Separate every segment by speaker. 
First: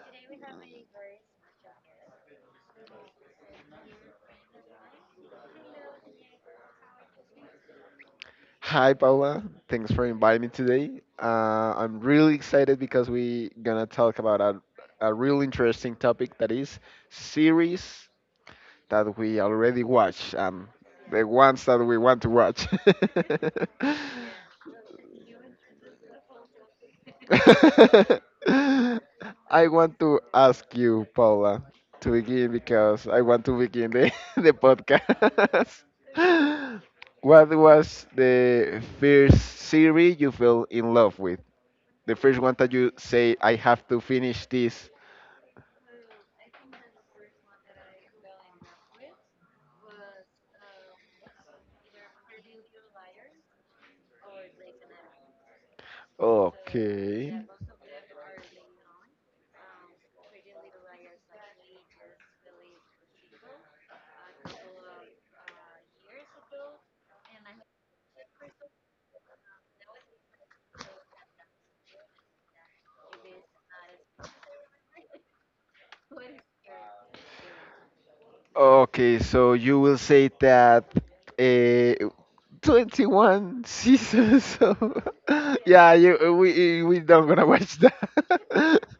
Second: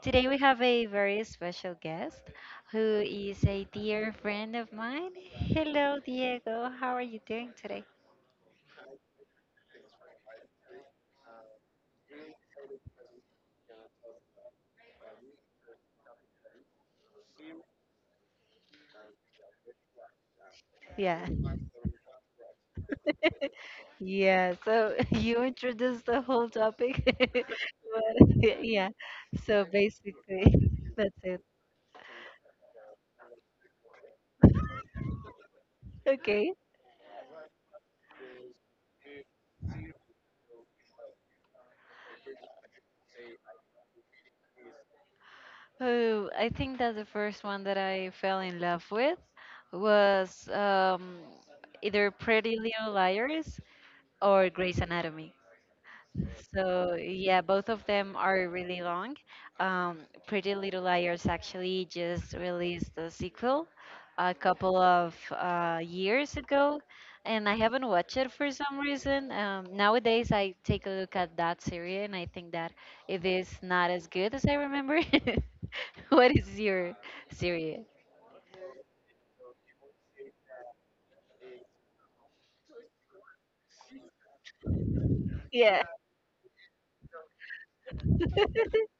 Speaker 1: Today, we have a very special guest who is a dear friend of mine. Hello, Diego. How are you doing today?
Speaker 2: Hi Paula, thanks for inviting me today. I'm really excited because we gonna talk about a real interesting topic that is series that we already watch and the
Speaker 1: Yeah,
Speaker 2: ones that we want to watch.
Speaker 1: yeah. So, you introduced the whole topic. But, yeah, so
Speaker 2: I want to
Speaker 1: basically,
Speaker 2: ask you,
Speaker 1: that's it.
Speaker 2: Paula, to begin because I want to begin the podcast.
Speaker 1: Okay.
Speaker 2: What was the first series you fell in love? The first one that you say, I have to finish this.
Speaker 1: Oh, I think that the first one that I fell in love with was either Pretty Little Liars or Grey's Anatomy. So yeah,
Speaker 2: Okay.
Speaker 1: both of them are really long. Um, Pretty Little Liars actually just released a sequel a couple of years ago, and I haven't watched it for some reason. Nowadays, I take a look at that series, and I think that it is not as good as I remember. What is your series?
Speaker 2: Okay, so you will say that uh, 21 seasons of
Speaker 1: Yeah,
Speaker 2: Yeah, we don't gonna watch that.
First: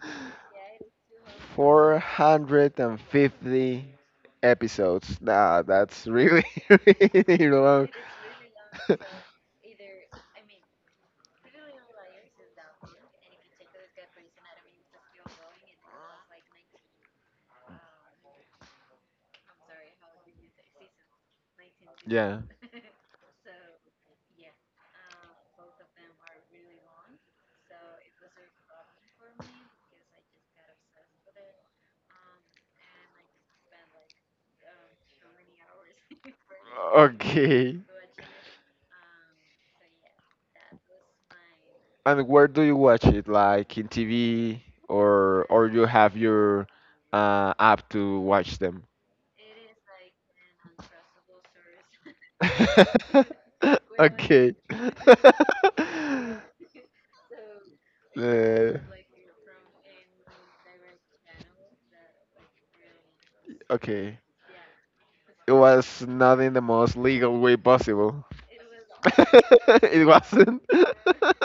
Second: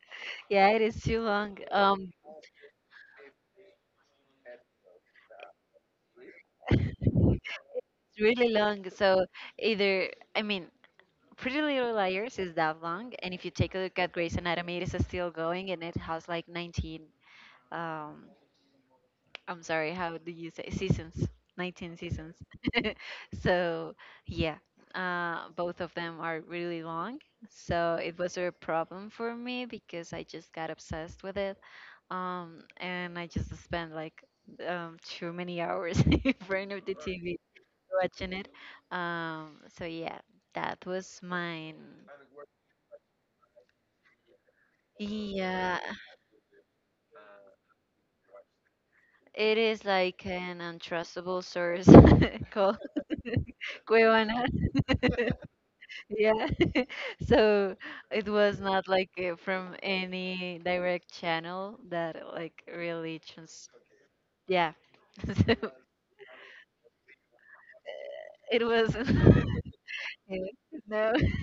Speaker 1: yeah, it is too long.
Speaker 2: 450 episodes. Nah, really long.
Speaker 1: It's really long. So either, I mean, Pretty Little Liars is that long, and if you take a look at Grey's Anatomy, it is still going, and it has like 19. Um, I'm sorry, how do you say seasons? 19 seasons.
Speaker 2: Yeah.
Speaker 1: So yeah, both of them are really long. So it was a problem for me because I just got obsessed with it, and I just spent like too many hours in front of the TV
Speaker 2: Okay.
Speaker 1: watching it. So yeah, that was mine.
Speaker 2: And where do you watch it? Like in TV or
Speaker 1: Yeah,
Speaker 2: you have your app to watch them?
Speaker 1: it is like an untrustable source called Cuevana.
Speaker 2: Okay.
Speaker 1: Yeah, so it was
Speaker 2: Uh,
Speaker 1: not like from any direct channel that like really trans.
Speaker 2: okay.
Speaker 1: Yeah,
Speaker 2: It
Speaker 1: so
Speaker 2: was not in the most legal way possible.
Speaker 1: it was.
Speaker 2: It
Speaker 1: Yeah,
Speaker 2: wasn't.
Speaker 1: no.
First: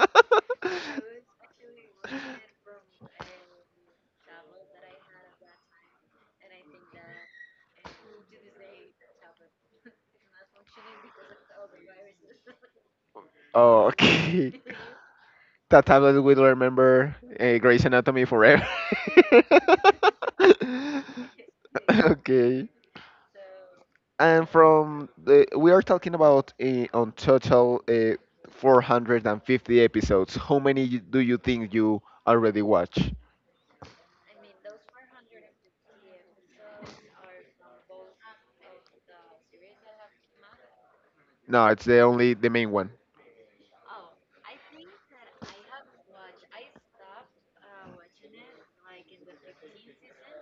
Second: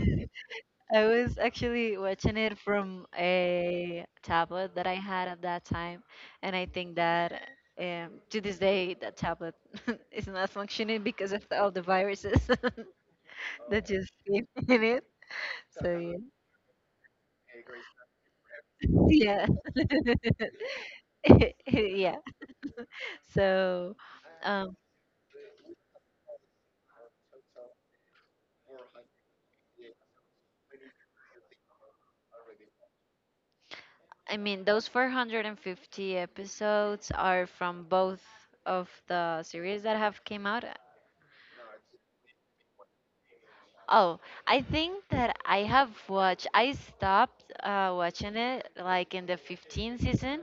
Speaker 1: I was actually watching it from a tablet that I had at that time, and I think that to this day that tablet is not functioning because of all the viruses that
Speaker 2: Oh,
Speaker 1: just came
Speaker 2: okay.
Speaker 1: in it.
Speaker 2: That
Speaker 1: So
Speaker 2: tablet will remember Grey's Anatomy forever.
Speaker 1: yeah, yeah, yeah.
Speaker 2: Okay.
Speaker 1: So,
Speaker 2: And
Speaker 1: um,
Speaker 2: from we are talking about on total 450 episodes. How many do you think you already watch?
Speaker 1: I mean, those 450 episodes are from both of the series that have came out.
Speaker 2: No, it's the only the main one.
Speaker 1: Oh, I think that I have watched. I stopped watching it like in the 15th season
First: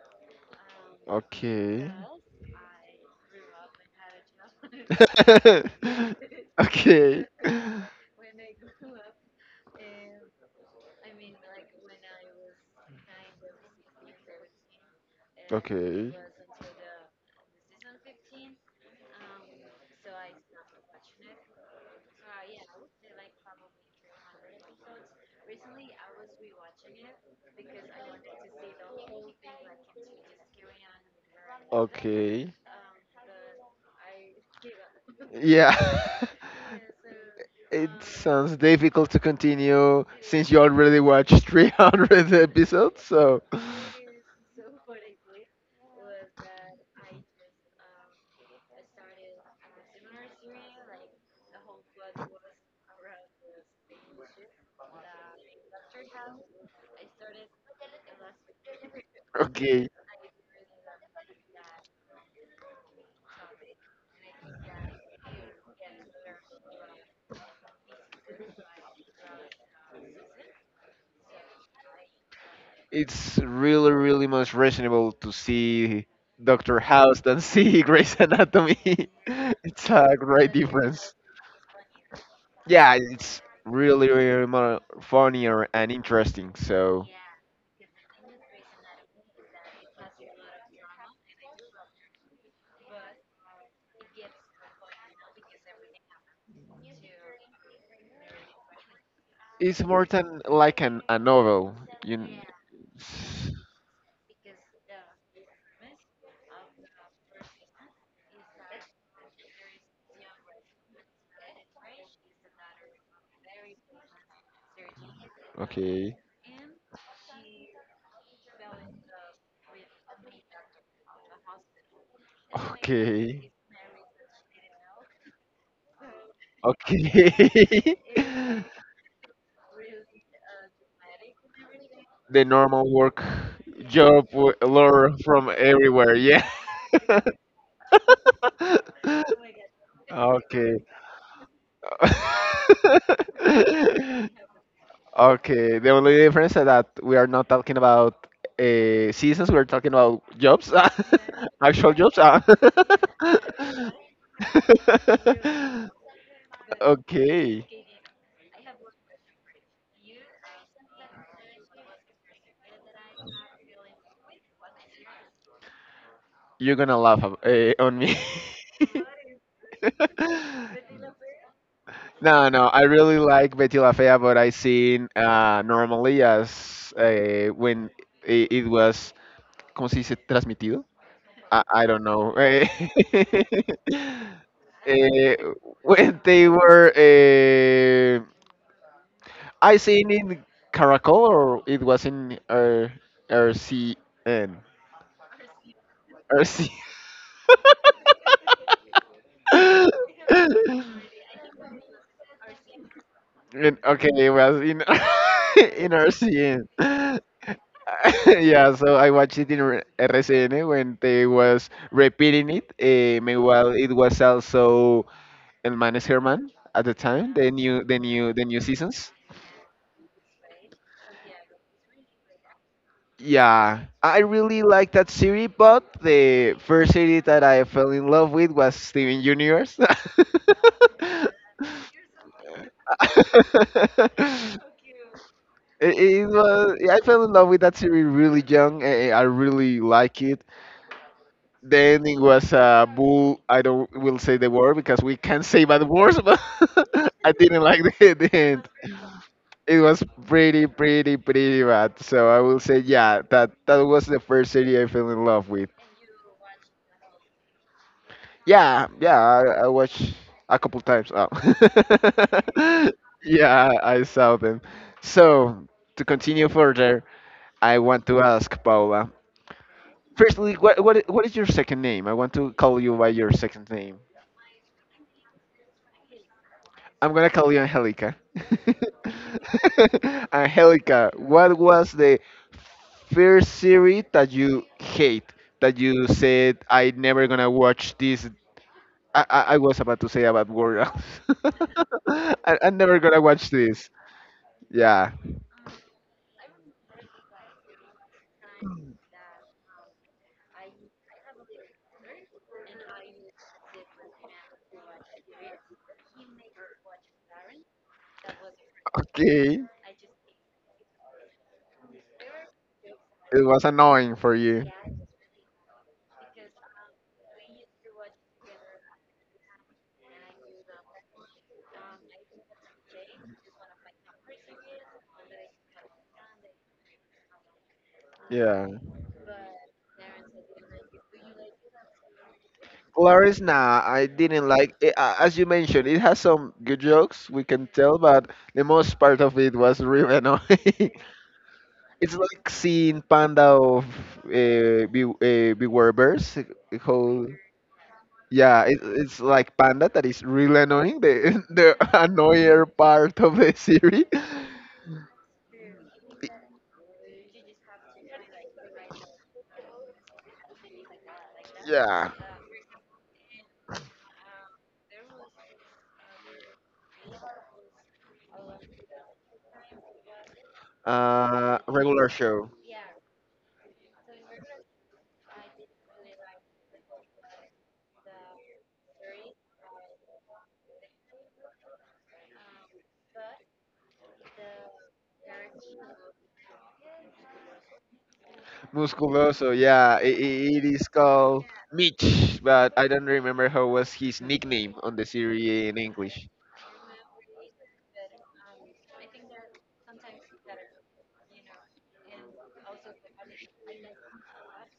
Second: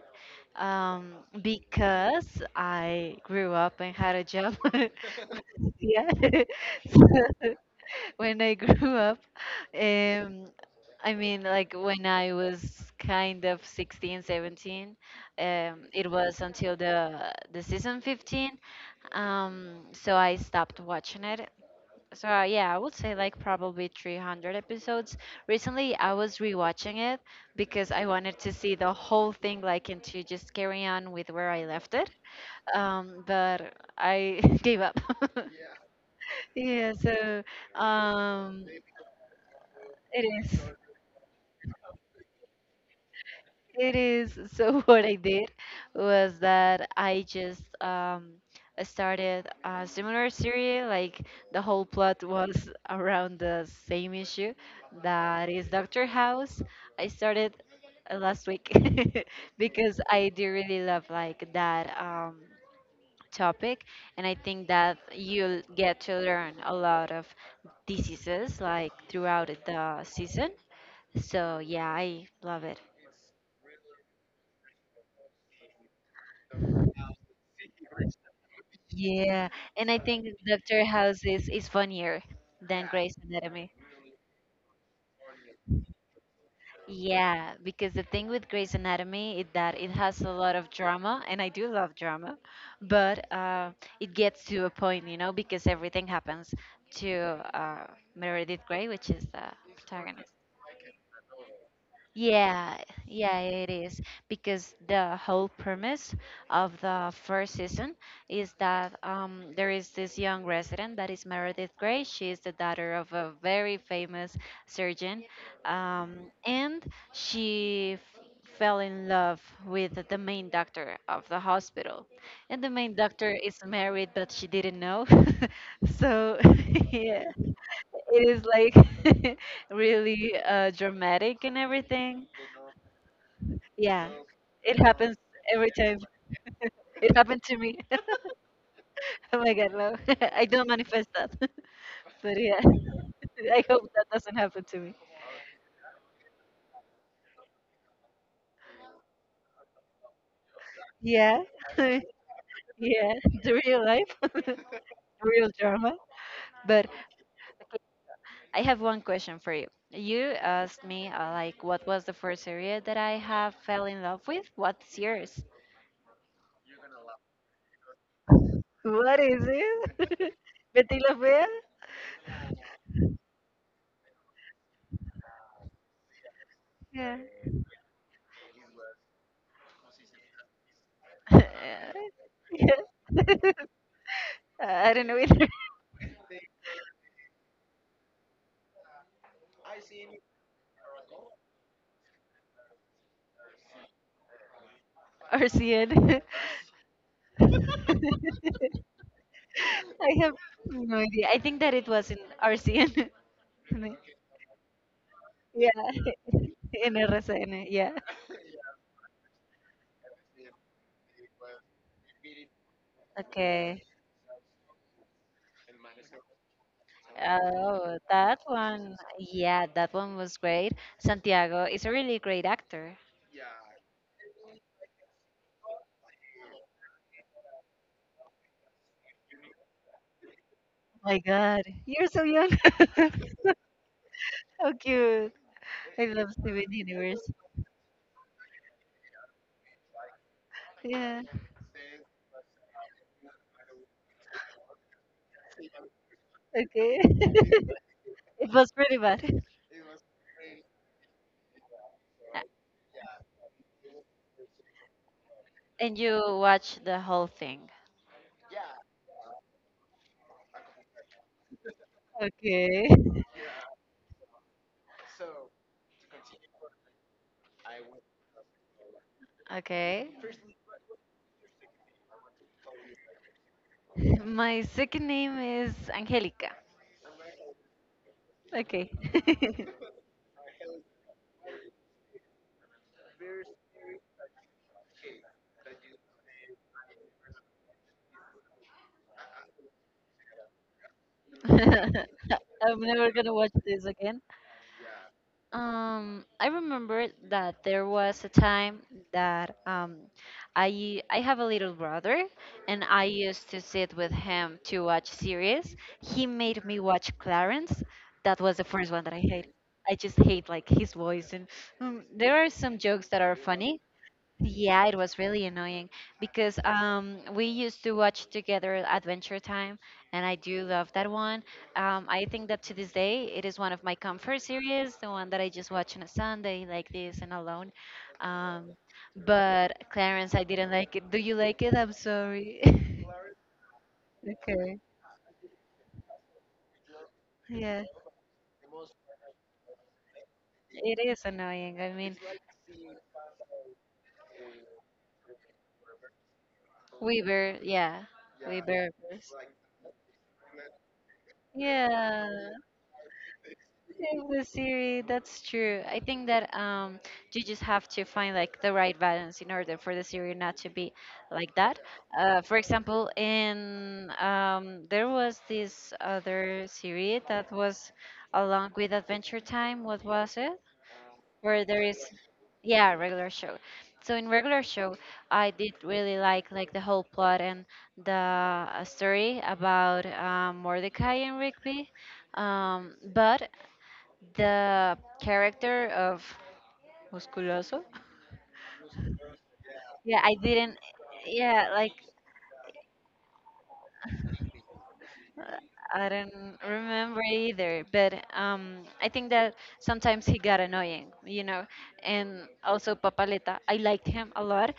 Speaker 1: um,
Speaker 2: Okay.
Speaker 1: because I grew up and had a job. Yeah.
Speaker 2: Okay.
Speaker 1: So when I grew up, um, I mean, like when I was kind of 16, 17, it
Speaker 2: Okay.
Speaker 1: was until the season 15. So I stopped watching it so yeah, I would say like probably 300 episodes. Recently, I was rewatching it because I wanted to see the whole thing, like, and to just carry on with where I left it.
Speaker 2: Okay.
Speaker 1: But I gave up.
Speaker 2: Yeah.
Speaker 1: Yeah, so
Speaker 2: It sounds
Speaker 1: um,
Speaker 2: difficult to continue
Speaker 1: it
Speaker 2: since
Speaker 1: is.
Speaker 2: you already watched 300 episodes. So,
Speaker 1: It is. So what I did was that I just started a similar series. Like the whole plot was around the same issue. That is Dr. House. I started last week
Speaker 2: okay.
Speaker 1: because I do really love like that topic, and I think that you'll get to learn a lot of diseases like throughout the season. So yeah, I love it.
Speaker 2: It's really much reasonable to see Doctor House than see Grey's Anatomy.
Speaker 1: Yeah,
Speaker 2: It's
Speaker 1: and I
Speaker 2: a
Speaker 1: think
Speaker 2: great
Speaker 1: Dr.
Speaker 2: difference.
Speaker 1: House is funnier than
Speaker 2: Yeah,
Speaker 1: Grey's
Speaker 2: it's
Speaker 1: Anatomy.
Speaker 2: really more funnier and interesting. So,
Speaker 1: Yeah, because the thing with Grey's Anatomy is that it has a lot of drama, and I do love drama, but it gets to a point, you know, because everything happens to uh, Meredith Grey, which is the
Speaker 2: it's more
Speaker 1: protagonist.
Speaker 2: than like a novel. You. kn-
Speaker 1: Yeah, yeah, it is because the whole premise of the first season is that there is this young resident that is Meredith Grey. She is the daughter of a very famous surgeon, um,
Speaker 2: Okay.
Speaker 1: and she f fell in love with the main doctor of the hospital. And the main doctor
Speaker 2: Okay.
Speaker 1: is married, but she didn't know. So, yeah,
Speaker 2: Okay.
Speaker 1: it is like really dramatic and everything
Speaker 2: The normal work
Speaker 1: yeah, it
Speaker 2: lure
Speaker 1: happens
Speaker 2: from
Speaker 1: every time.
Speaker 2: everywhere. Yeah.
Speaker 1: It happened to me. Oh my God, no. I don't
Speaker 2: Okay.
Speaker 1: manifest that. But yeah, I hope that doesn't happen to me.
Speaker 2: Okay. The only difference is that we are not talking about seasons. We're talking about jobs,
Speaker 1: Yeah,
Speaker 2: actual jobs. Ah.
Speaker 1: yeah, the real life, real drama. But
Speaker 2: Okay.
Speaker 1: I have one question for you. You asked me, like, what was the first area that I have fell in love with? What's yours?
Speaker 2: You're gonna on me.
Speaker 1: What is it? Betty La Fea?
Speaker 2: No, no, I really like Betty La Fea, but I seen normally as
Speaker 1: Yeah.
Speaker 2: when it was, ¿cómo se dice? Transmitido? I don't know.
Speaker 1: Yeah. I don't know
Speaker 2: Eh,
Speaker 1: either.
Speaker 2: when they were, I seen in Caracol or it was in RCN.
Speaker 1: RCN. I have no idea. I think that it was in RCN.
Speaker 2: Okay, it was in
Speaker 1: Yeah,
Speaker 2: in RCN.
Speaker 1: in RCN. Yeah.
Speaker 2: Yeah, so I watched it in RCN when they was repeating it. Meanwhile,
Speaker 1: Okay.
Speaker 2: it was also El Manes Herman at the time,
Speaker 1: Oh, that
Speaker 2: the new
Speaker 1: one.
Speaker 2: seasons.
Speaker 1: Yeah, that one was great. Santiago is a really great actor.
Speaker 2: Yeah, I really like that series, but the first series that I fell in love with was Steven Universe.
Speaker 1: My God, you're so young. How cute. I love Steven
Speaker 2: I
Speaker 1: Universe.
Speaker 2: fell in love with that series really young. I really like it.
Speaker 1: Yeah.
Speaker 2: The ending was a bull. I don't will say the word because we can't say bad words, but
Speaker 1: Okay.
Speaker 2: I didn't like the
Speaker 1: It was
Speaker 2: end.
Speaker 1: pretty bad.
Speaker 2: It was pretty bad. So I will say, yeah, that that was the first series I fell in love with.
Speaker 1: And you watched the whole thing.
Speaker 2: Yeah, yeah, I watched a couple times. Oh.
Speaker 1: Okay.
Speaker 2: Yeah, I saw them. So to continue further, I want to ask Paula.
Speaker 1: Okay.
Speaker 2: Firstly, what is your second name? I want to call you by your second name.
Speaker 1: My second name is Angelica.
Speaker 2: I'm gonna call you Angelica.
Speaker 1: Okay.
Speaker 2: Angelica, what was the first series that you hate that you said I never gonna watch this? I was about to say about World. I'm
Speaker 1: I'm
Speaker 2: never
Speaker 1: never
Speaker 2: gonna
Speaker 1: gonna
Speaker 2: watch
Speaker 1: watch this
Speaker 2: this.
Speaker 1: again.
Speaker 2: Yeah.
Speaker 1: I remember that there was a time that I have a little brother, and I used to sit with him to watch series. He made me watch Clarence. That was the first one that I hate.
Speaker 2: Okay.
Speaker 1: I just hate like his voice, and there are some jokes that are
Speaker 2: It was
Speaker 1: funny.
Speaker 2: annoying for you.
Speaker 1: Yeah, it was really annoying because we used to watch together Adventure Time, and I do love that one. I think that to this day, it is one of my comfort series, the one that I just watch on a Sunday like this and alone.
Speaker 2: Yeah.
Speaker 1: Um, but Clarence, I didn't like it. Do you like it? I'm sorry.
Speaker 2: Clarice, nah, I didn't like
Speaker 1: Okay.
Speaker 2: it. As you mentioned, it has some good jokes, we can
Speaker 1: Yeah,
Speaker 2: tell, but the most part of it was really annoying.
Speaker 1: it is annoying. I
Speaker 2: It's
Speaker 1: mean,
Speaker 2: like seeing panda of beware bears. Whole
Speaker 1: Weaver, yeah,
Speaker 2: yeah,
Speaker 1: Weaver.
Speaker 2: it's like panda that is really annoying. The the
Speaker 1: Yeah,
Speaker 2: annoyer part of the series.
Speaker 1: in the series. That's true. I think that you just have to find like the right balance in order for the series not to be like that.
Speaker 2: Yeah.
Speaker 1: For example, in there was this other series that was along with Adventure Time. What was it? Where there is
Speaker 2: Regular show.
Speaker 1: yeah regular show, so in regular show I did really like the whole plot and the story about Mordecai and Rigby, but the character of Musculoso.
Speaker 2: Musculoso. Yeah,
Speaker 1: Yeah I
Speaker 2: it
Speaker 1: didn't
Speaker 2: is called
Speaker 1: yeah like
Speaker 2: Mitch, but I don't remember how was his nickname on the
Speaker 1: uh,
Speaker 2: series in
Speaker 1: I
Speaker 2: English.
Speaker 1: don't remember either, but um, I think that sometimes he got annoying, you know, and also Papaleta, I liked him a lot.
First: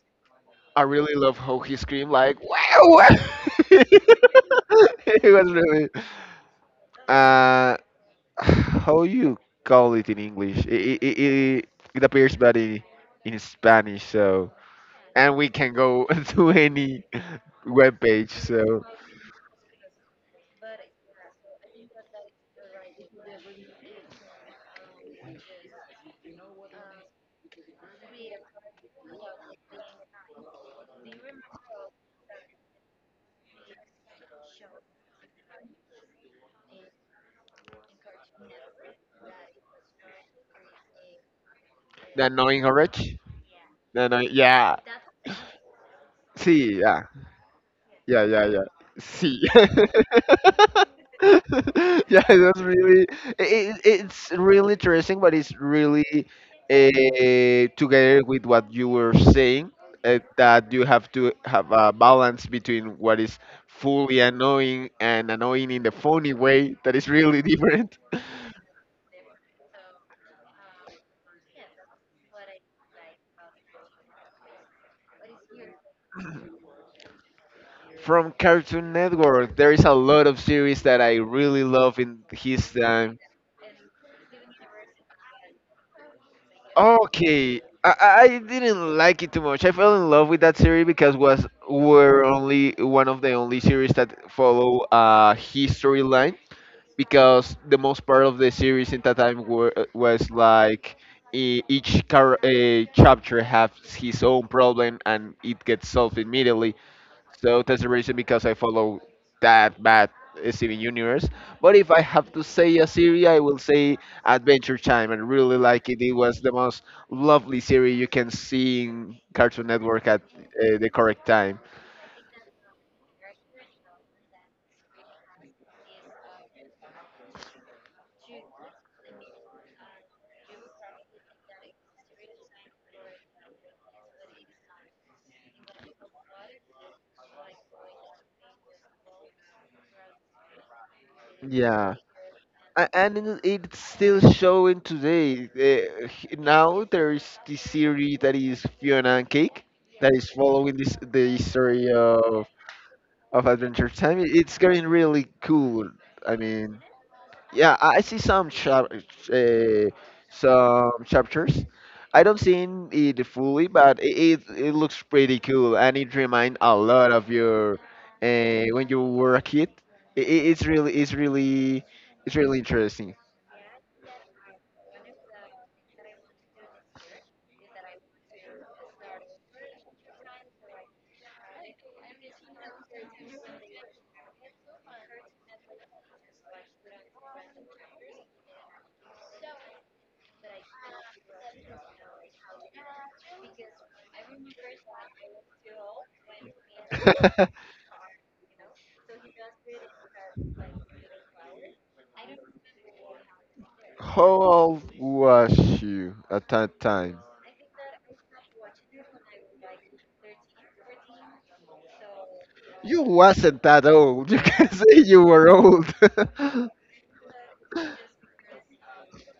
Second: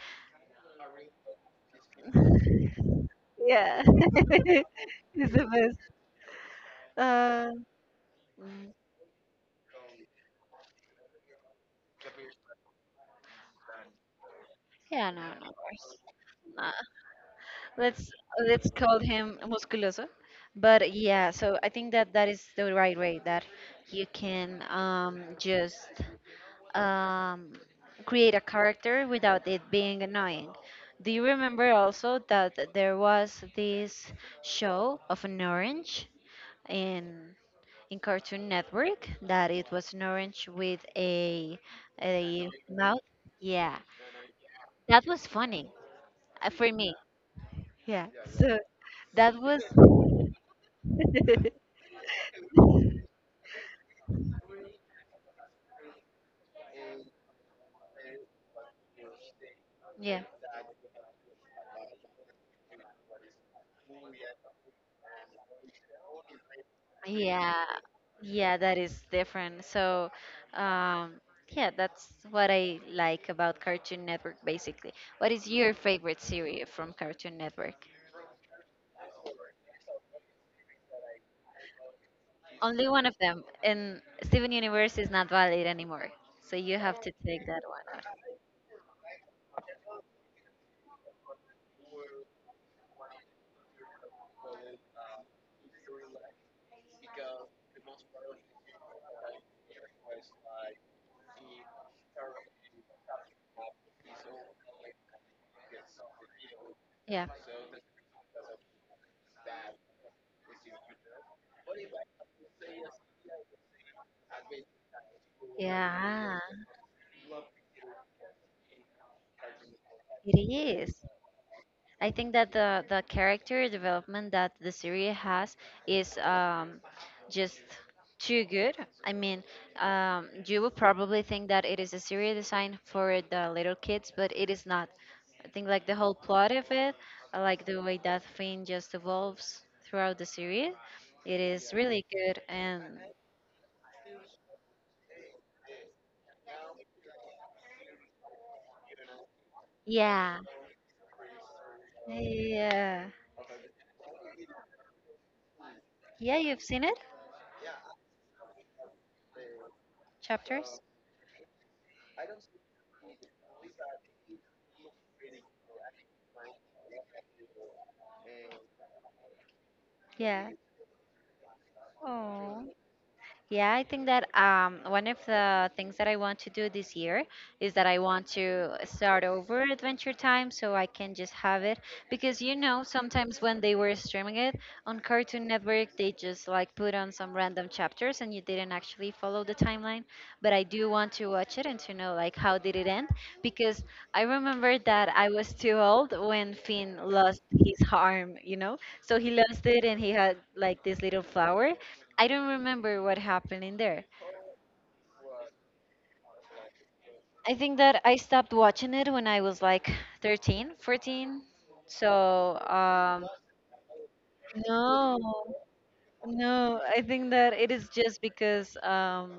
Speaker 2: I really love how he screamed like wow.
Speaker 1: Yeah
Speaker 2: It
Speaker 1: He's the
Speaker 2: was
Speaker 1: best.
Speaker 2: really
Speaker 1: uh
Speaker 2: Uh,
Speaker 1: mm,
Speaker 2: how you call it in English? It appears bad in Spanish, so
Speaker 1: yeah, no,
Speaker 2: and
Speaker 1: no
Speaker 2: we can
Speaker 1: worries.
Speaker 2: go to
Speaker 1: Nah.
Speaker 2: any web
Speaker 1: let's
Speaker 2: page.
Speaker 1: let's
Speaker 2: So
Speaker 1: call him Musculoso, but yeah, so I think that that is the right way that you can um, just um, create a character without it being annoying. Do you remember also that there was this show of an orange in in Cartoon Network that it was an orange with a
Speaker 2: the
Speaker 1: a
Speaker 2: annoying
Speaker 1: mouth?
Speaker 2: orange,
Speaker 1: Yeah,
Speaker 2: the annoying, yeah,
Speaker 1: that was funny for
Speaker 2: see,
Speaker 1: me.
Speaker 2: yeah.
Speaker 1: Yeah,
Speaker 2: Yeah, yeah,
Speaker 1: so
Speaker 2: yeah.
Speaker 1: that
Speaker 2: See.
Speaker 1: was
Speaker 2: Yeah, that's really it's really interesting, but it's really together with what you were saying
Speaker 1: yeah.
Speaker 2: that you have to have a balance between what is fully annoying and annoying in the funny way that is really
Speaker 1: Yeah,
Speaker 2: different.
Speaker 1: yeah, that is different. So, um, yeah, that's what I like about Cartoon Network, basically. What is your favorite series from Cartoon Network?
Speaker 2: From Cartoon Network, there is a lot of series that I really love in his
Speaker 1: Only one of
Speaker 2: time.
Speaker 1: them, and Steven Universe is not valid anymore. So you have to take
Speaker 2: Okay,
Speaker 1: that one out.
Speaker 2: I didn't like it too much. I fell in love with that series because was were only one of the only series that follow a history line because the most part of the series in that time were, was like each chapter has his own problem and it gets solved immediately.
Speaker 1: Yeah,
Speaker 2: So that's the reason because I follow that bad Steven Universe. But if I have to say a series, I will say Adventure Time. I really like it. It
Speaker 1: yeah,
Speaker 2: was the most lovely series you can see in Cartoon Network at
Speaker 1: it
Speaker 2: the
Speaker 1: is.
Speaker 2: correct time.
Speaker 1: I think that the character development that the series has is just too good. I mean, you would probably think that it is a series designed for the little kids, but it is not. I think like the whole plot of it, I like the way that Finn just evolves throughout the series. It is
Speaker 2: Yeah.
Speaker 1: really good, and
Speaker 2: And it's still showing today. Now there is this series that is Fiona and Cake that is
Speaker 1: yeah,
Speaker 2: following this the story
Speaker 1: yeah,
Speaker 2: of Adventure Time. It's getting really cool.
Speaker 1: yeah.
Speaker 2: I
Speaker 1: You've
Speaker 2: mean,
Speaker 1: seen it
Speaker 2: yeah, I see uh,
Speaker 1: chapters,
Speaker 2: some chapters. I don't see it fully, but it looks pretty cool, and it reminds a lot of your when you were a kid.
Speaker 1: yeah.
Speaker 2: It's really it's really interesting.
Speaker 1: Yeah, I think that one of the things that I want to do this year is that I want to start over Adventure Time so I can just have it. Because, you know, sometimes when they were streaming it on Cartoon Network, they just like put on some random chapters and you didn't actually follow the timeline. But I do want to watch it and to know like how did it end. Because I remember that I was too old when Finn lost his arm, you know? So he lost it and he had like this little flower. I don't remember what happened in there.
Speaker 2: How old was you at that time?
Speaker 1: I think that I stopped watching it when I was like 13, 14. So,
Speaker 2: You wasn't that old. You can say
Speaker 1: no,
Speaker 2: you were old.
Speaker 1: no, I think that it is just because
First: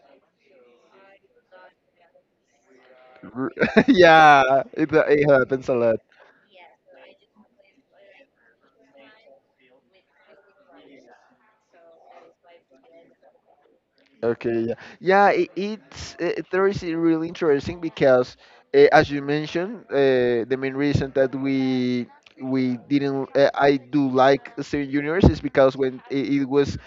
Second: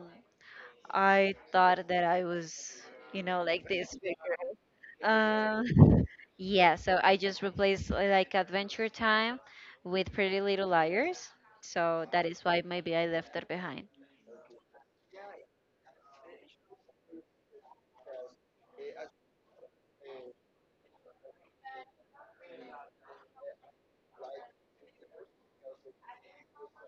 Speaker 1: I thought that I was, you know,
Speaker 2: R-
Speaker 1: like this big girl.
Speaker 2: yeah, it happens a lot.
Speaker 1: Yeah, so I just replaced like Adventure Time with Pretty Little Liars. So that is why maybe I left that behind.
Speaker 2: Okay, yeah, yeah. It's there is really interesting because, as you mentioned, the main reason that we didn't I do like Steven Universe is because when it was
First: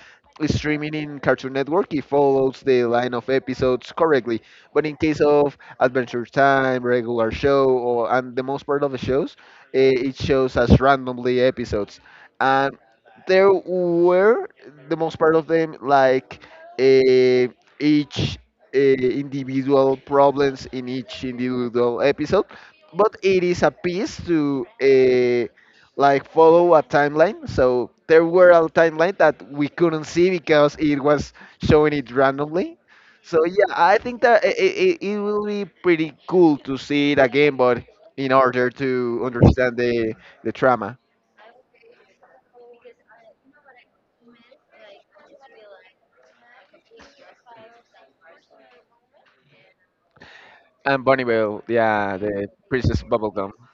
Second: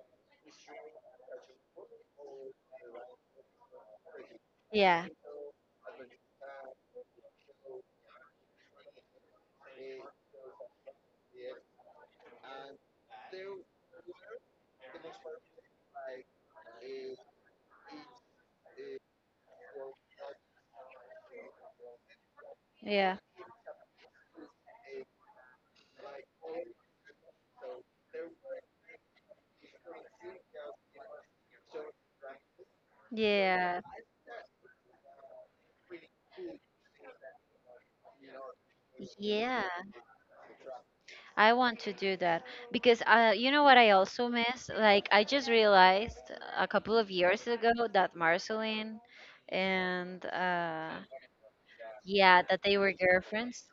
Speaker 2: streaming in Cartoon Network, it follows the line of episodes correctly. But in
Speaker 1: Yeah,
Speaker 2: case of Adventure Time, regular show, or and the most part of the shows, it shows as randomly episodes, and there were the most part of them like eh, each individual problems in each individual episode, but
Speaker 1: yeah,
Speaker 2: it is a piece to like follow a timeline. So there were a timeline that we couldn't see because it was showing it randomly. So yeah,
Speaker 1: yeah,
Speaker 2: I think that it will be pretty cool to see it again, but in order to
Speaker 1: yeah.
Speaker 2: understand the trauma.
Speaker 1: I want to do that because you know what I also miss? Like I just realized a couple of years ago that Marceline and
Speaker 2: And Bonnie yeah,
Speaker 1: yeah,
Speaker 2: the
Speaker 1: that they were
Speaker 2: Princess Bubblegum.
Speaker 1: girlfriends,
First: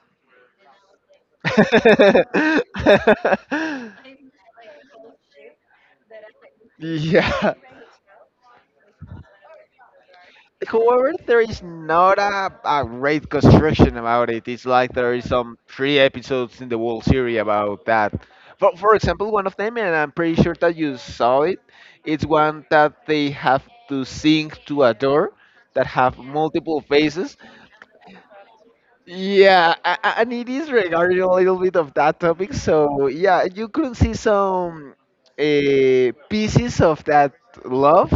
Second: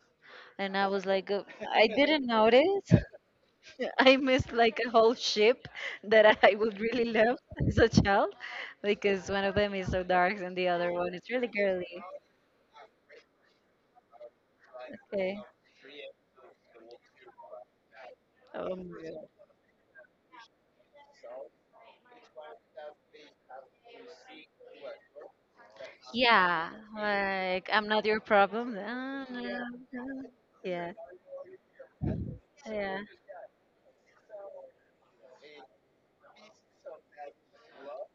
Speaker 1: and I was like, I didn't notice. I missed like a whole ship that I would really love
Speaker 2: Yeah.
Speaker 1: as a child because one of them is so dark and the other one
Speaker 2: However,
Speaker 1: is
Speaker 2: there
Speaker 1: really
Speaker 2: is
Speaker 1: girly.
Speaker 2: not a great construction about it. It's like there is
Speaker 1: Okay.
Speaker 2: some three episodes in the World Series about that. But
Speaker 1: Um,
Speaker 2: for example, one of them, and I'm pretty sure that you saw it, it's one that they have to sing to a door that have
Speaker 1: yeah,
Speaker 2: multiple faces.
Speaker 1: like I'm not your problem. Ah, no,
Speaker 2: Yeah,
Speaker 1: no.
Speaker 2: and it is
Speaker 1: Yeah.
Speaker 2: regarding a little bit of that topic.
Speaker 1: Yeah.
Speaker 2: So yeah, you could see some pieces of that love,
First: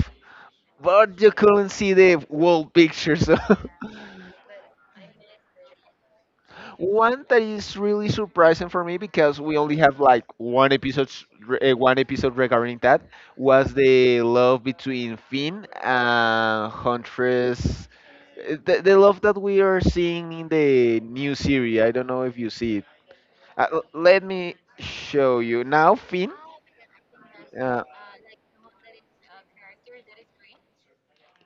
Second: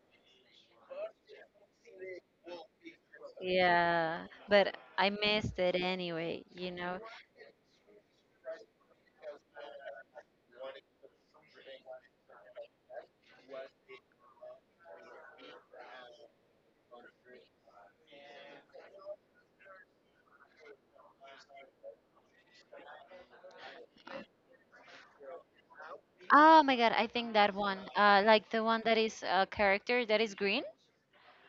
Speaker 2: but you couldn't see the whole picture. So
Speaker 1: Yeah. But I missed it anyway, you know.
Speaker 2: one that is really surprising for me because we only have like one episode, one episode regarding that was the love between Finn and Huntress. The love that we are seeing in the new series. I don't know if you see it. Let me show you now, Finn.
Speaker 1: Oh my God, I think that one.
Speaker 2: Uh,
Speaker 1: Like the one that is a character that is green.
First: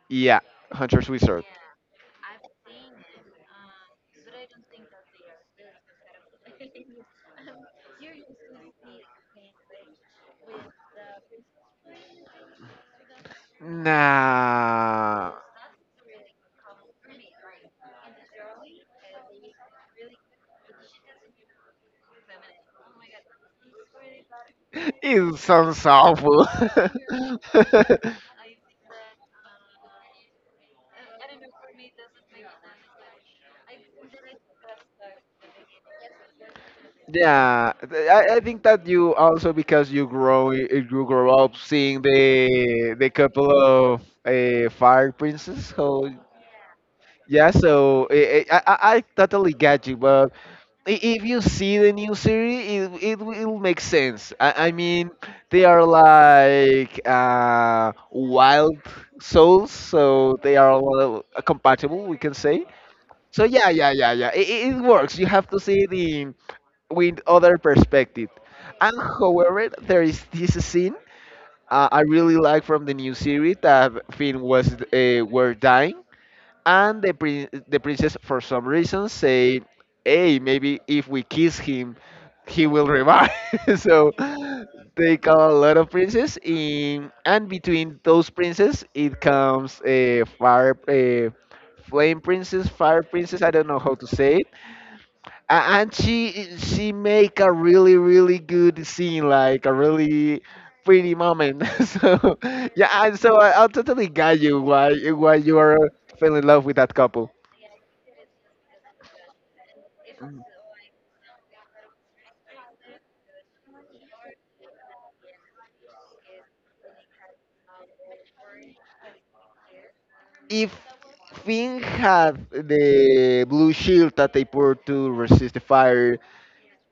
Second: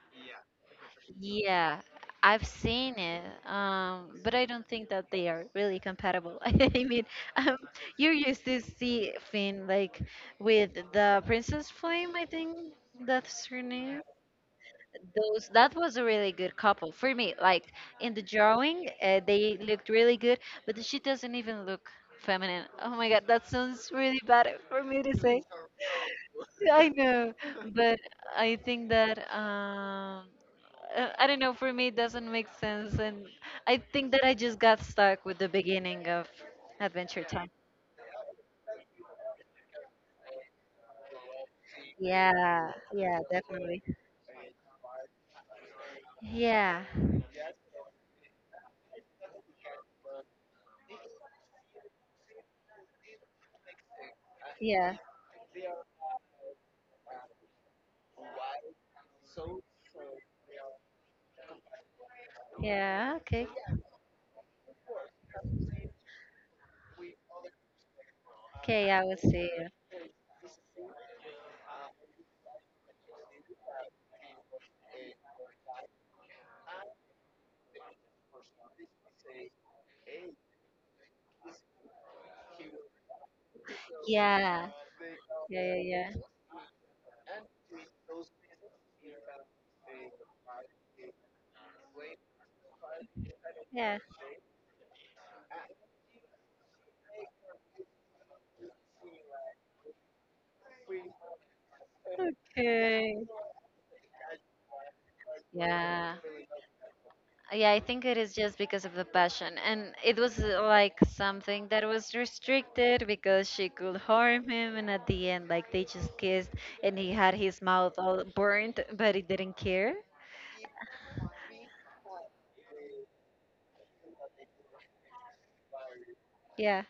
Speaker 2: yeah, Hunter's Wizard.
Speaker 1: Yeah, I've seen it, but I don't think that they are really compatible. Mean, um, you used to see Finn like with the Princess Flame, I think that's her name.
Speaker 2: Nah,
Speaker 1: Those, that was a really good couple for me, like in the drawing, they looked really good, but she doesn't even look feminine. Oh my god, that sounds really bad for me to
Speaker 2: it
Speaker 1: say.
Speaker 2: sounds awful.
Speaker 1: I know, but I think that I don't know, for me it doesn't make sense. And I think that I just got stuck with the beginning of Adventure Time.
Speaker 2: Yeah, I think that you also because you grow up seeing
Speaker 1: Yeah,
Speaker 2: the
Speaker 1: yeah,
Speaker 2: couple
Speaker 1: definitely.
Speaker 2: of fire princes. So
Speaker 1: Yeah,
Speaker 2: yeah, so I totally get you, but if you see the new series, it will make sense. I
Speaker 1: yeah,
Speaker 2: mean, they are like wild souls, so they are all, compatible, we can say.
Speaker 1: yeah,
Speaker 2: So
Speaker 1: okay.
Speaker 2: yeah. It it works. You have to see the with other perspective.
Speaker 1: Okay,
Speaker 2: And
Speaker 1: I will see.
Speaker 2: however, there is this scene I really like from the new series that Finn was were dying and the the princess for some reason say hey maybe if we kiss him he will revive. So
Speaker 1: Yeah.
Speaker 2: they call a
Speaker 1: Yeah,
Speaker 2: lot
Speaker 1: yeah,
Speaker 2: of
Speaker 1: yeah.
Speaker 2: princes in and between those princes it comes a fire a flame princess, fire princess, I don't know how
Speaker 1: Yeah.
Speaker 2: to say it. And she make a really really good scene, like a really pretty moment. So yeah, and
Speaker 1: Okay.
Speaker 2: so I totally got you why you are
Speaker 1: Yeah.
Speaker 2: fell in love with that couple.
Speaker 1: Yeah, I think it is just because of the passion. And it was like something that was restricted because she could harm him. And at the end, like, they just kissed and he had his mouth all burnt, but he didn't care.
Speaker 2: If Finn had the blue shield that they put to resist the fire,
Speaker 1: Yeah.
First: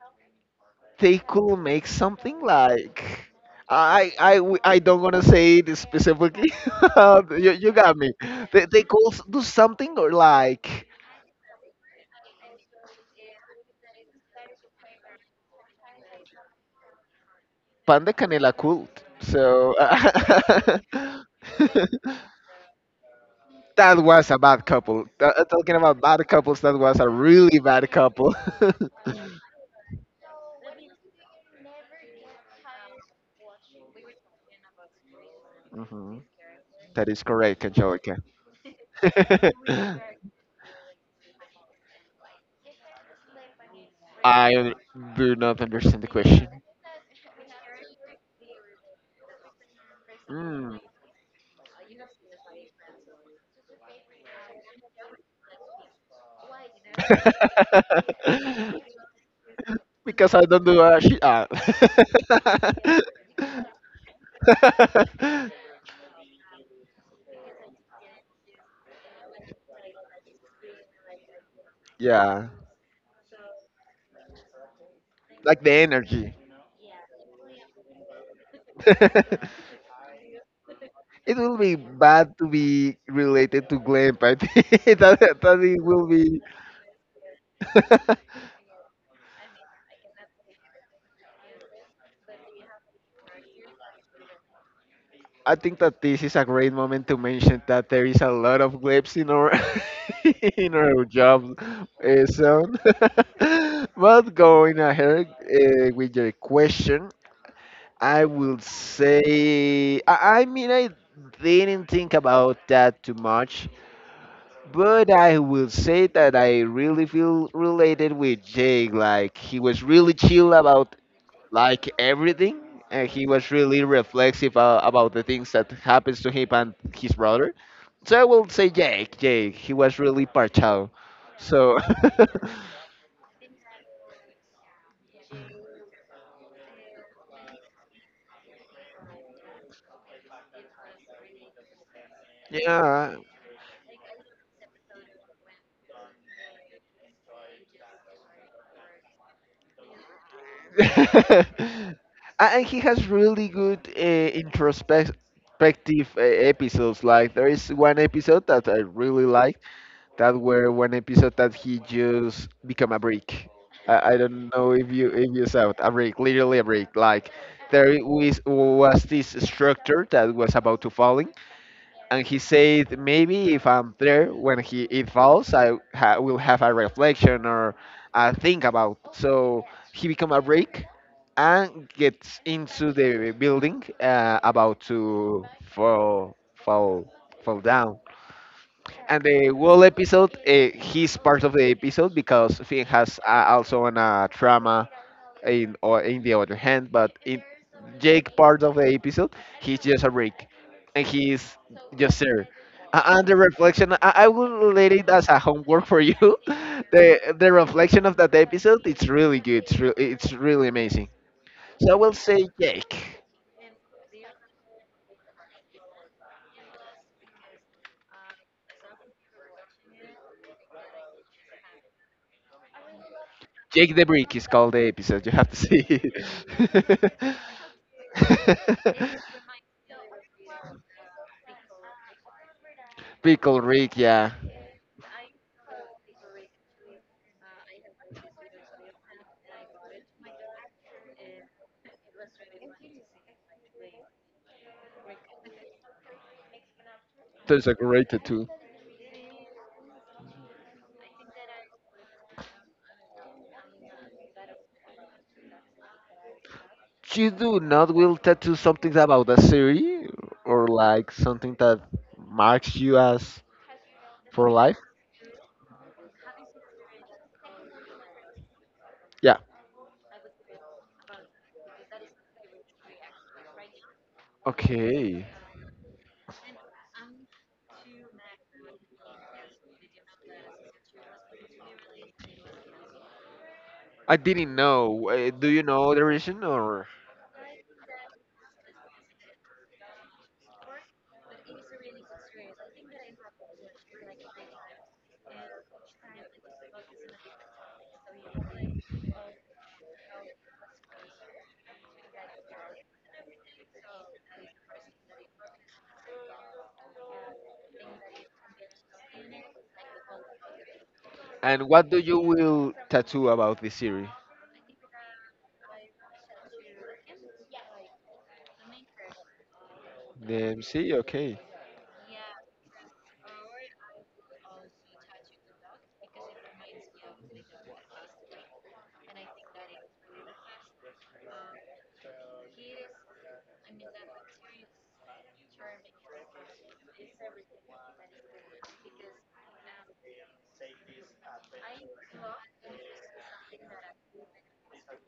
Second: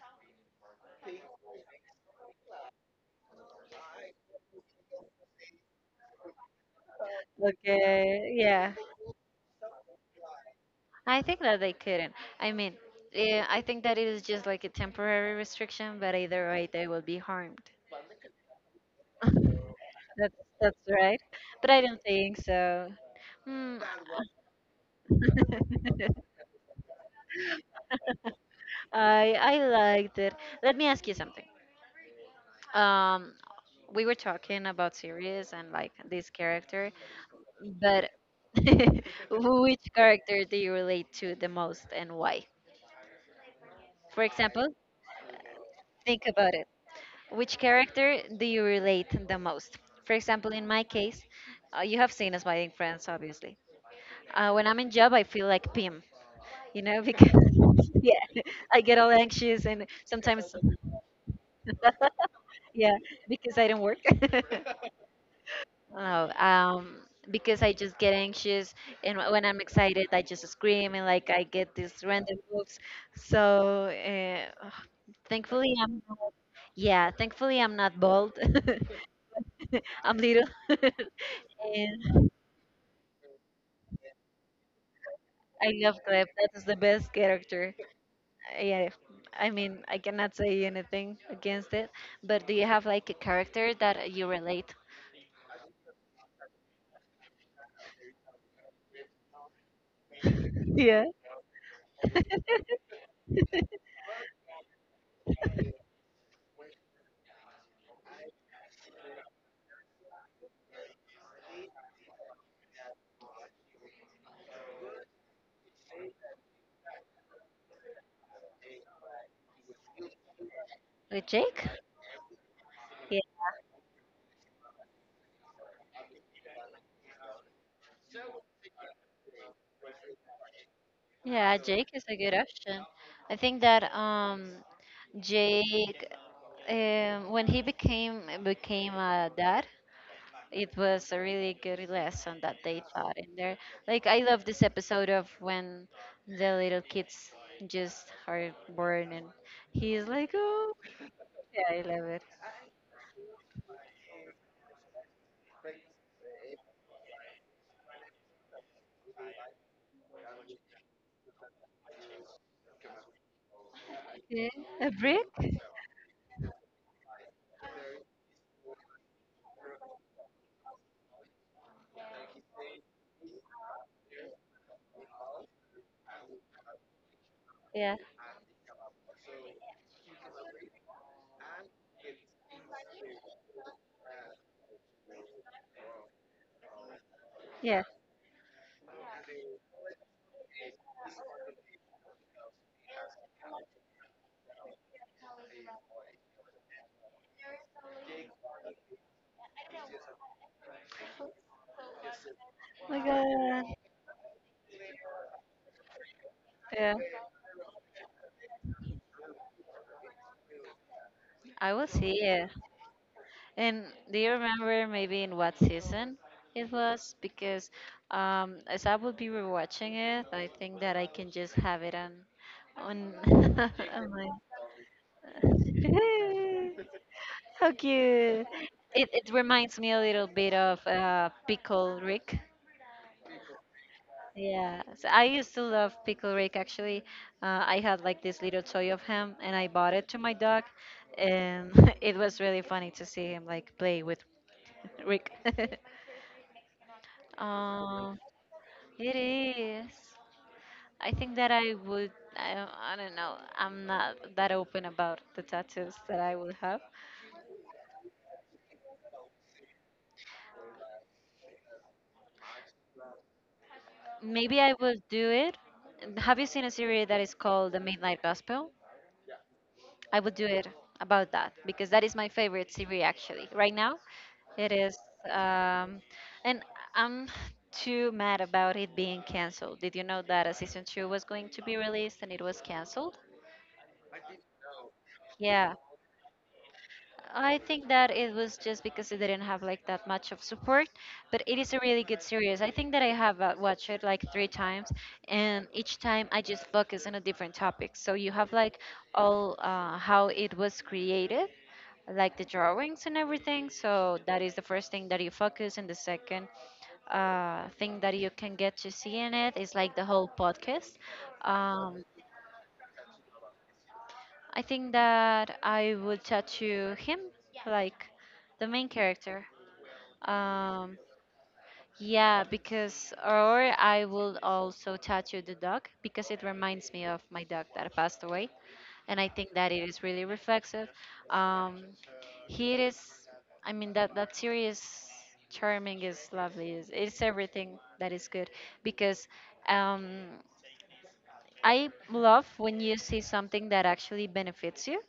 Speaker 2: they could make something like I don't wanna say this specifically. You got me.
Speaker 1: Okay.
Speaker 2: They
Speaker 1: Yeah.
Speaker 2: could do something or like
Speaker 1: I think that they couldn't. I mean, yeah, I think that it is just like a temporary restriction, but either way, they will be harmed.
Speaker 2: Pan de Canela cult. So
Speaker 1: That's that's right. But I don't think so. Hmm.
Speaker 2: that was a bad couple. Talking about bad couples, that was a really bad couple.
Speaker 1: I liked it. Let me ask you something. Um, we were talking about series and like
Speaker 2: Mhm.
Speaker 1: this character,
Speaker 2: That is correct,
Speaker 1: but
Speaker 2: Angelica.
Speaker 1: which character do you relate to the most, and why? For example,
Speaker 2: I do not understand the
Speaker 1: think
Speaker 2: question.
Speaker 1: about it. Which character do you relate the most? For example, in
Speaker 2: Hmm.
Speaker 1: my case, you have seen us buying friends, obviously. When I'm in job, I feel like Pim. You know, because yeah, I get all anxious, and
Speaker 2: Because I
Speaker 1: sometimes
Speaker 2: don't do a shit. Ah.
Speaker 1: yeah, because I don't work. Oh, because I just get anxious, and when I'm excited, I just scream, and like, I get these random
Speaker 2: Yeah,
Speaker 1: moves. So
Speaker 2: like the
Speaker 1: thankfully,
Speaker 2: energy.
Speaker 1: thankfully I'm not bald.
Speaker 2: It
Speaker 1: I'm little.
Speaker 2: will be
Speaker 1: And
Speaker 2: bad to be related to glam, but that, that
Speaker 1: I
Speaker 2: it
Speaker 1: love
Speaker 2: will
Speaker 1: Clef.
Speaker 2: be.
Speaker 1: That is the best character. Yeah, I mean, I cannot say anything against it. But do you have like a character that you relate?
Speaker 2: I think that this is a great moment to mention that there is a lot of clips in our in our
Speaker 1: Yeah.
Speaker 2: job zone. But going ahead with your question, I will say I mean I didn't think about that too much, but I will say that I really feel related with Jake. Like he was really chill about
Speaker 1: With Jake?
Speaker 2: like everything, and
Speaker 1: Yeah.
Speaker 2: he was really reflexive about the things that happens to him and his brother. So I will say Jake, he was really partial.
Speaker 1: Yeah,
Speaker 2: So
Speaker 1: Jake is a good option. I think that Jake, when he became a dad, it was a really good lesson that they taught
Speaker 2: yeah.
Speaker 1: in there. Like, I love this episode of when the little kids just are born and he's like, oh yeah, I love it.
Speaker 2: And he has really good introspective episodes. Like there is one episode that I really like, that were one episode that he just become a brick. I
Speaker 1: Yeah.
Speaker 2: don't know
Speaker 1: A
Speaker 2: if you
Speaker 1: brick?
Speaker 2: if you saw it, a brick, literally a brick. Like there was, this structure that was about to falling, and he said maybe if I'm there when he it falls, will have a reflection or
Speaker 1: Yeah.
Speaker 2: a think about. So he become a brick and gets into the building about to fall fall
Speaker 1: Yeah.
Speaker 2: down, and the whole episode, he's part of the episode because Finn has also an trauma in or in the other hand, but in Jake part of the episode, he's just a brick, and he's just there.
Speaker 1: Oh my
Speaker 2: And the
Speaker 1: god.
Speaker 2: reflection, I will relate it as a homework for you.
Speaker 1: Yeah.
Speaker 2: The reflection of that episode, it's really good. It's really amazing.
Speaker 1: I will
Speaker 2: So I will
Speaker 1: see
Speaker 2: say
Speaker 1: it.
Speaker 2: Jake.
Speaker 1: And do you remember maybe in what season it was? Because as I will be rewatching it, I think that I can just have it on
Speaker 2: Jake the
Speaker 1: on my.
Speaker 2: Brick is called the episode. You have to see it.
Speaker 1: How cute! It reminds me a little bit of Pickle Rick.
Speaker 2: Pickle Rick, yeah.
Speaker 1: Yeah, so I used to love Pickle Rick actually. I had like this little toy of him and I bought it to my dog, and it was really funny to see him like play with Rick.
Speaker 2: There's a great
Speaker 1: Uh,
Speaker 2: tattoo.
Speaker 1: it is. I think that I would. I don't know. I'm not that open about the tattoos that I would have.
Speaker 2: You do not will tattoo something about a series, or like something that marks you as for
Speaker 1: Maybe I
Speaker 2: life?
Speaker 1: would do it. Have you seen a series that is called The Midnight Gospel?
Speaker 2: Yeah.
Speaker 1: I would do it about that because that is my favorite series actually. Right now, it is.
Speaker 2: Okay.
Speaker 1: Um, and I'm too mad about it being canceled. Did you know that a season two was going to be released and it was canceled?
Speaker 2: I didn't know. Do you
Speaker 1: Yeah.
Speaker 2: know the reason, or?
Speaker 1: I think that it was just because it didn't have like that much of support, but it is a really good series. I think that I have watched it like three times, and each time I just focus on a different topic. So you have like all how it was created, like the drawings and everything. So that is the first thing that you focus, and the second thing that you can get to see in it is like the whole podcast.
Speaker 2: And what do
Speaker 1: Um,
Speaker 2: you will tattoo about the series?
Speaker 1: I think that I would tattoo him, like the main character.
Speaker 2: The MC?
Speaker 1: Um,
Speaker 2: Okay.
Speaker 1: yeah, because, or I will also tattoo the dog because it reminds me of my dog that passed away. And I think that it is really reflexive. Um, he is, I mean, that, that series charming is lovely. It's everything that is good because um, I love when you see something that actually benefits you,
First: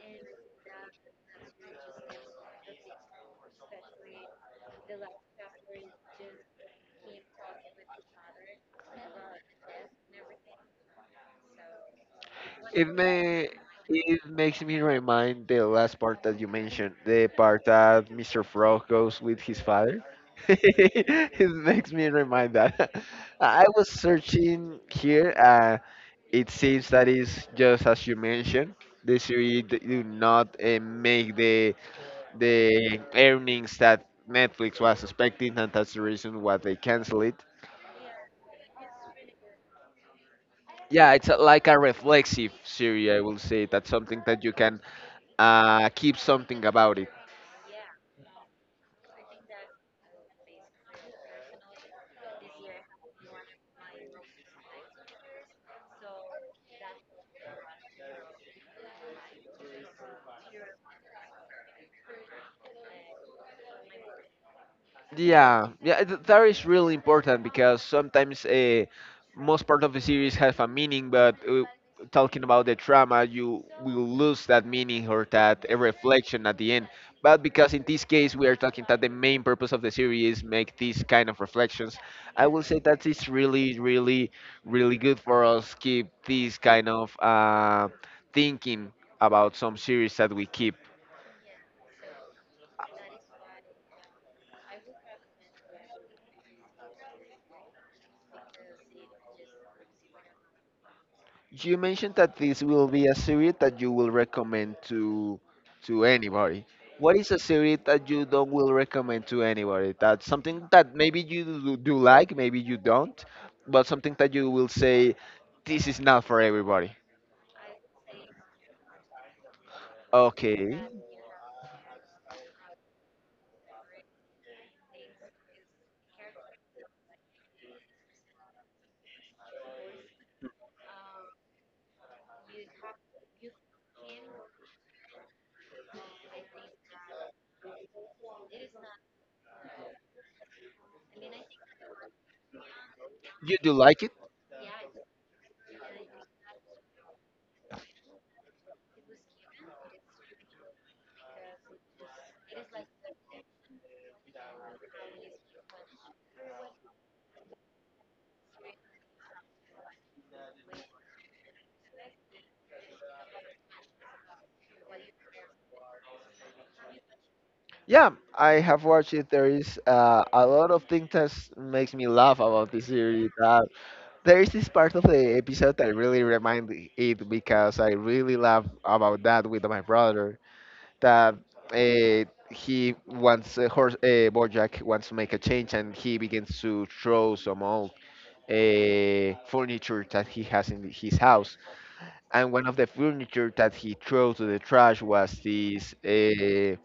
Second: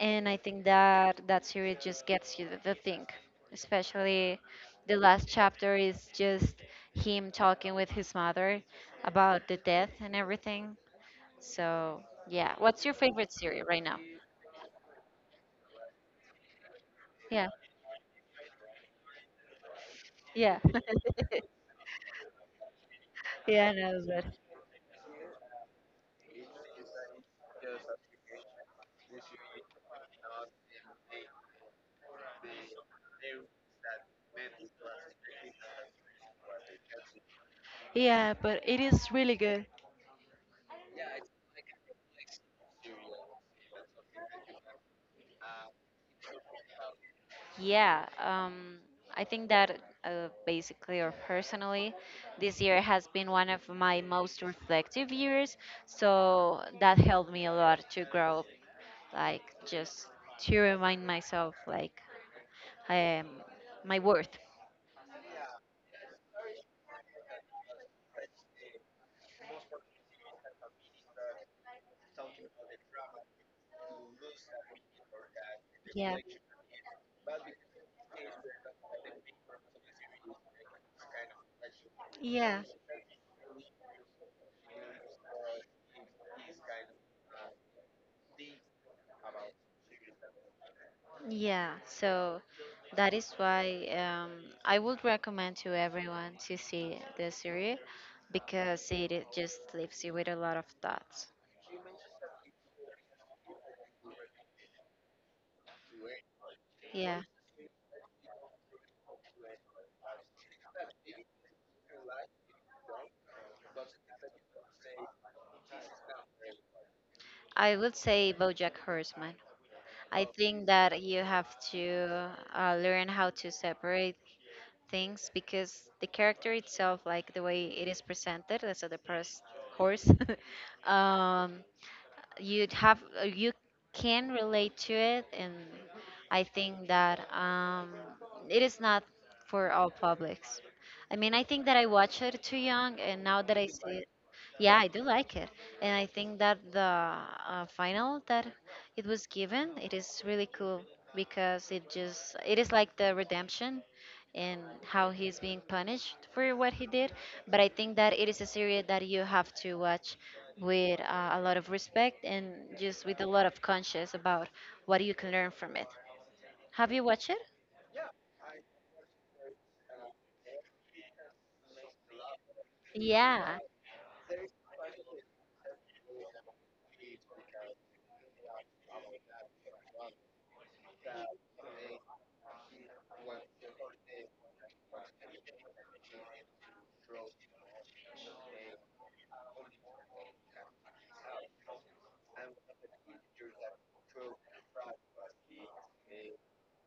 Speaker 1: and I think that that series just gets you to think, especially the last chapter is just him talking with his mother about the death and everything. So yeah, what's
Speaker 2: It
Speaker 1: your favorite
Speaker 2: may
Speaker 1: series right now?
Speaker 2: it makes me remind the last part that you mentioned, the
Speaker 1: Yeah,
Speaker 2: part that Mr. Frog goes with his father.
Speaker 1: yeah,
Speaker 2: It makes me remind that. I
Speaker 1: yeah, I
Speaker 2: was
Speaker 1: know that.
Speaker 2: searching here, and it seems that is just as you mentioned. The series do not make the earnings that Netflix was expecting, and that's the reason why they cancel it.
Speaker 1: Yeah, but it is really good.
Speaker 2: Yeah, it's a, like a reflexive series, I will say. That's something that you can keep something about it.
Speaker 1: Yeah, I think that basically or personally, this year has been one of my most reflective years. So that helped me a lot to grow, like, just to remind myself like um, my worth.
Speaker 2: Yeah, yeah, that is really important, because sometimes most part of the series have a meaning, but talking about the trauma, you will lose that meaning or that
Speaker 1: Yeah,
Speaker 2: reflection at the end. But because in this case we are talking that the main purpose of the series is make these kind of reflections, I
Speaker 1: yeah,
Speaker 2: will say that it's really, really, really good for us keep this kind of thinking about some series that we keep.
Speaker 1: yeah. So that is why I would recommend to everyone to see the series because it just leaves you with a lot of thoughts.
Speaker 2: You mentioned that this will be a series that you will recommend to anybody. What
Speaker 1: Yeah,
Speaker 2: is a series that you don't will recommend to anybody? That's something that maybe you do do like, maybe you don't, but something that you will say this is not for everybody.
Speaker 1: I would say BoJack Horseman. I think
Speaker 2: Okay.
Speaker 1: that you have to learn how to separate things because the character itself, like the way it is presented as a depressed horse, um, you'd have you can relate to it, and I think that it is not for all publics. I mean, I think that I watched it too young, and now that
Speaker 2: You
Speaker 1: I
Speaker 2: do
Speaker 1: see
Speaker 2: like
Speaker 1: it,
Speaker 2: it?
Speaker 1: yeah, I do like it. And I think that the final that it was given, it is really cool because it just, it is like the redemption and how he's being punished for what he did. But I think that it is a series that you have to watch with a lot of respect and just with a lot of conscience about what you can learn from it. Have you watched it?
Speaker 2: Yeah, I have watched it. There is a lot of things that makes me laugh about this series.
Speaker 1: Yeah,
Speaker 2: There is this part of the episode that really remind it, because I really laugh about that with my brother. That uh, he wants horse Bojack wants to make a change, and he begins to throw some old furniture that he has in his house. And one of the furniture that he threw to the trash was this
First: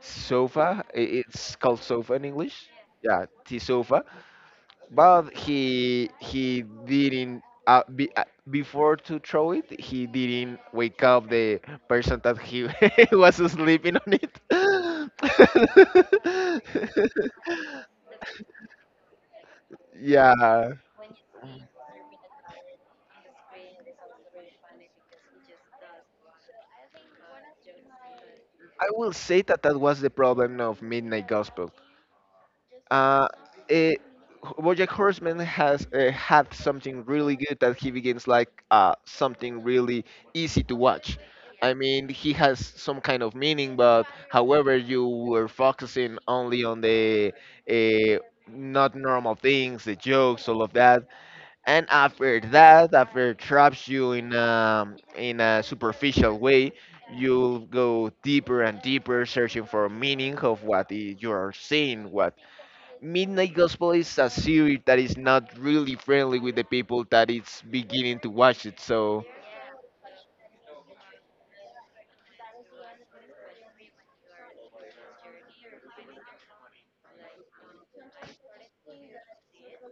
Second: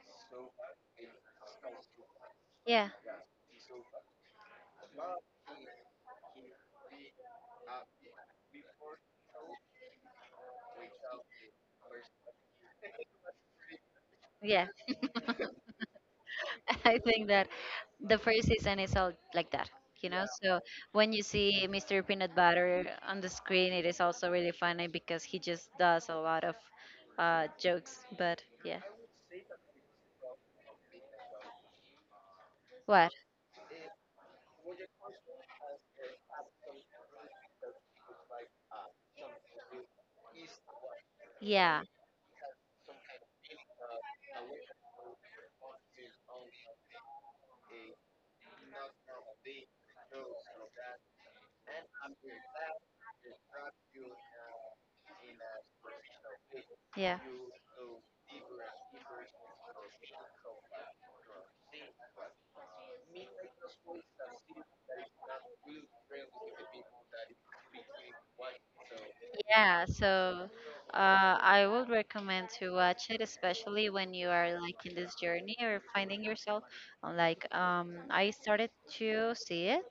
Speaker 2: sofa. It's called sofa in English.
Speaker 1: yeah,
Speaker 2: Yeah, the sofa, but he didn't be, before to throw it, he didn't wake up the person that he was sleeping on it.
Speaker 1: yeah. I think that the first season is all like that, you know. So
Speaker 2: Yeah,
Speaker 1: when you see Mr. Peanut Butter on the screen, it is also really funny because he just does a lot of jokes. But yeah,
Speaker 2: I will say that that was the problem of Midnight Gospel.
Speaker 1: what?
Speaker 2: Uh, it, BoJack Horseman has had something really good, that he begins like something really easy to watch. I
Speaker 1: Yeah.
Speaker 2: mean, he has some kind of meaning, but however, you were focusing only on the uh, not normal things, the jokes, all of that, and after that, after it traps you in a superficial way,
Speaker 1: Yeah.
Speaker 2: you'll go deeper and deeper, searching for meaning of what you are seeing, what Midnight Gospel is a series that is not really friendly with the people that it's beginning to watch it. So,
Speaker 1: Yeah, so uh, I would recommend to watch it, especially when you are like in this journey or finding yourself. Like I started to see it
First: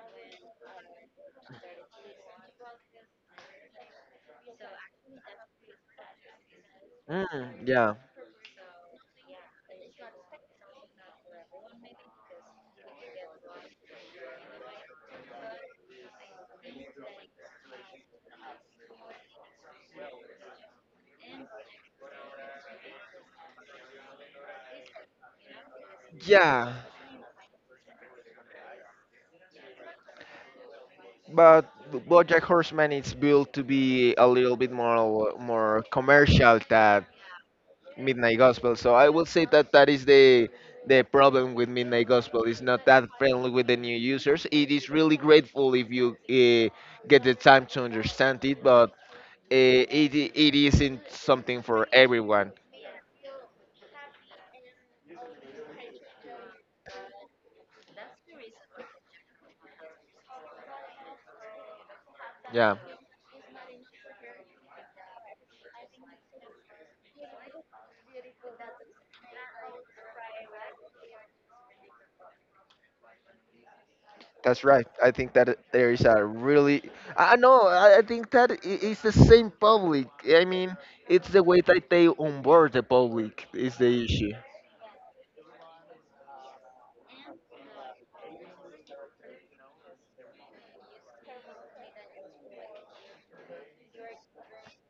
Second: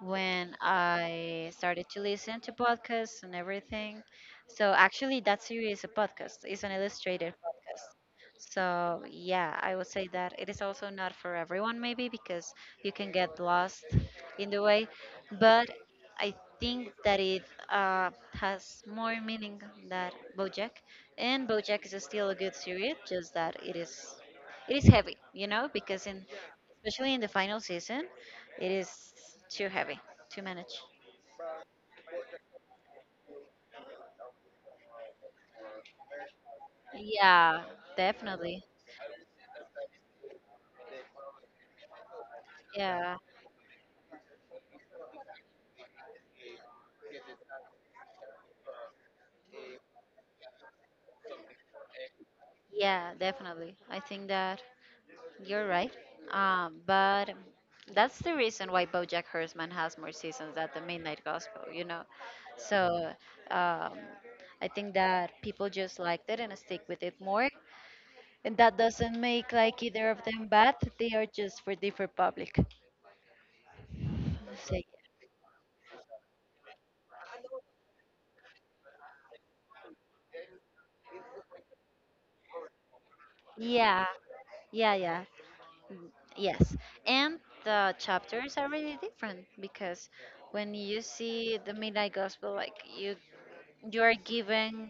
Speaker 1: when I started to listen to podcasts and everything. So actually, that series is a podcast. It's an illustrated
Speaker 2: mm,
Speaker 1: podcast.
Speaker 2: yeah,
Speaker 1: So yeah, I would say that it is also not for everyone, maybe because you can get lost in the way. But I think that it has more meaning than BoJack, and BoJack is still a good series, just that it is, it is heavy, you know, because in
Speaker 2: yeah.
Speaker 1: especially in the final season, it is too heavy to manage.
Speaker 2: But BoJack Horseman is built to be a little bit more commercial than
Speaker 1: Yeah,
Speaker 2: Midnight
Speaker 1: definitely.
Speaker 2: Gospel. So I will say that that is the problem with Midnight Gospel. It's not that
Speaker 1: Yeah,
Speaker 2: friendly with the new users. It is really grateful if you get the time to understand it, but it it isn't something for everyone.
Speaker 1: yeah, definitely. I think that you're right. But that's the reason why BoJack Horseman has more seasons than The Midnight Gospel, you know.
Speaker 2: Yeah.
Speaker 1: So um, I think that people just liked it and stick with it more, and that doesn't make like either of them bad. They are just for different public.
Speaker 2: That's
Speaker 1: So,
Speaker 2: right. I think that there is a really. I know. I think that it's the same public. I mean, it's the way that they onboard the public is the
Speaker 1: yeah,
Speaker 2: issue.
Speaker 1: yeah, yeah. Mm. Yes, and the chapters are really different because when you see the Midnight Gospel, like, you are given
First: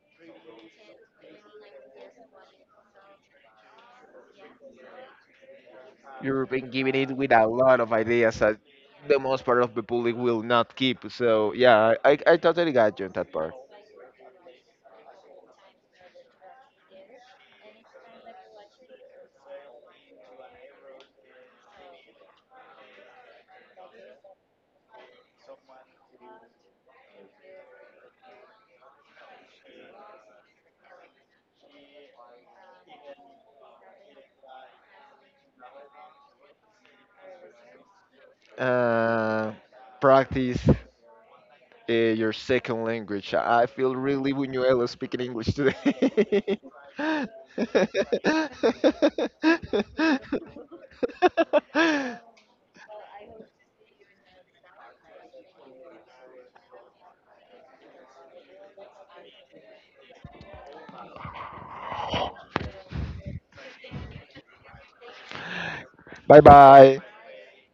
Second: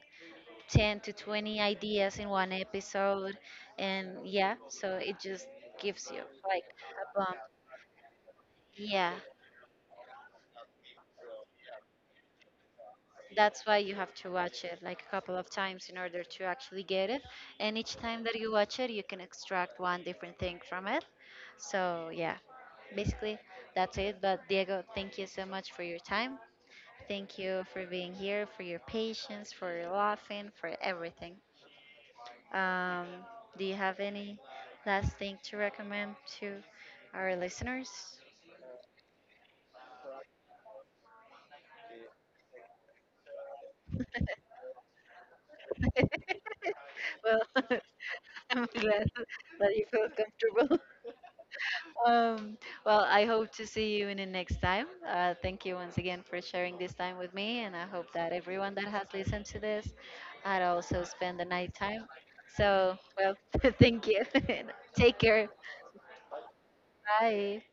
Speaker 1: 10 to 20 ideas in one episode, and yeah, so it just gives you
Speaker 2: You've
Speaker 1: like
Speaker 2: been giving
Speaker 1: a
Speaker 2: it with
Speaker 1: bomb.
Speaker 2: a lot of ideas that
Speaker 1: Yeah.
Speaker 2: the most part of the public will not keep. So yeah, I totally got you on that part.
Speaker 1: That's why you have to watch it like a couple of times in order to actually get it. And each time that you watch it, you can extract one different thing from it. So, yeah, basically that's it. But, Diego, thank you so much for your time. Thank you for being here, for your patience, for your laughing, for everything. Um, do you have any last thing to recommend to our listeners?
Speaker 2: Uh, Practice your second language. I feel really Buñuelo speaking English today.
Speaker 1: Well, I'm glad that you feel comfortable. Um, well, I hope to see you in the next time. Thank you once again for sharing this time with me, and I hope that everyone that has listened to this had also spent the night time. So, well, thank you. Take care.
Speaker 2: Bye bye.
Speaker 1: Bye.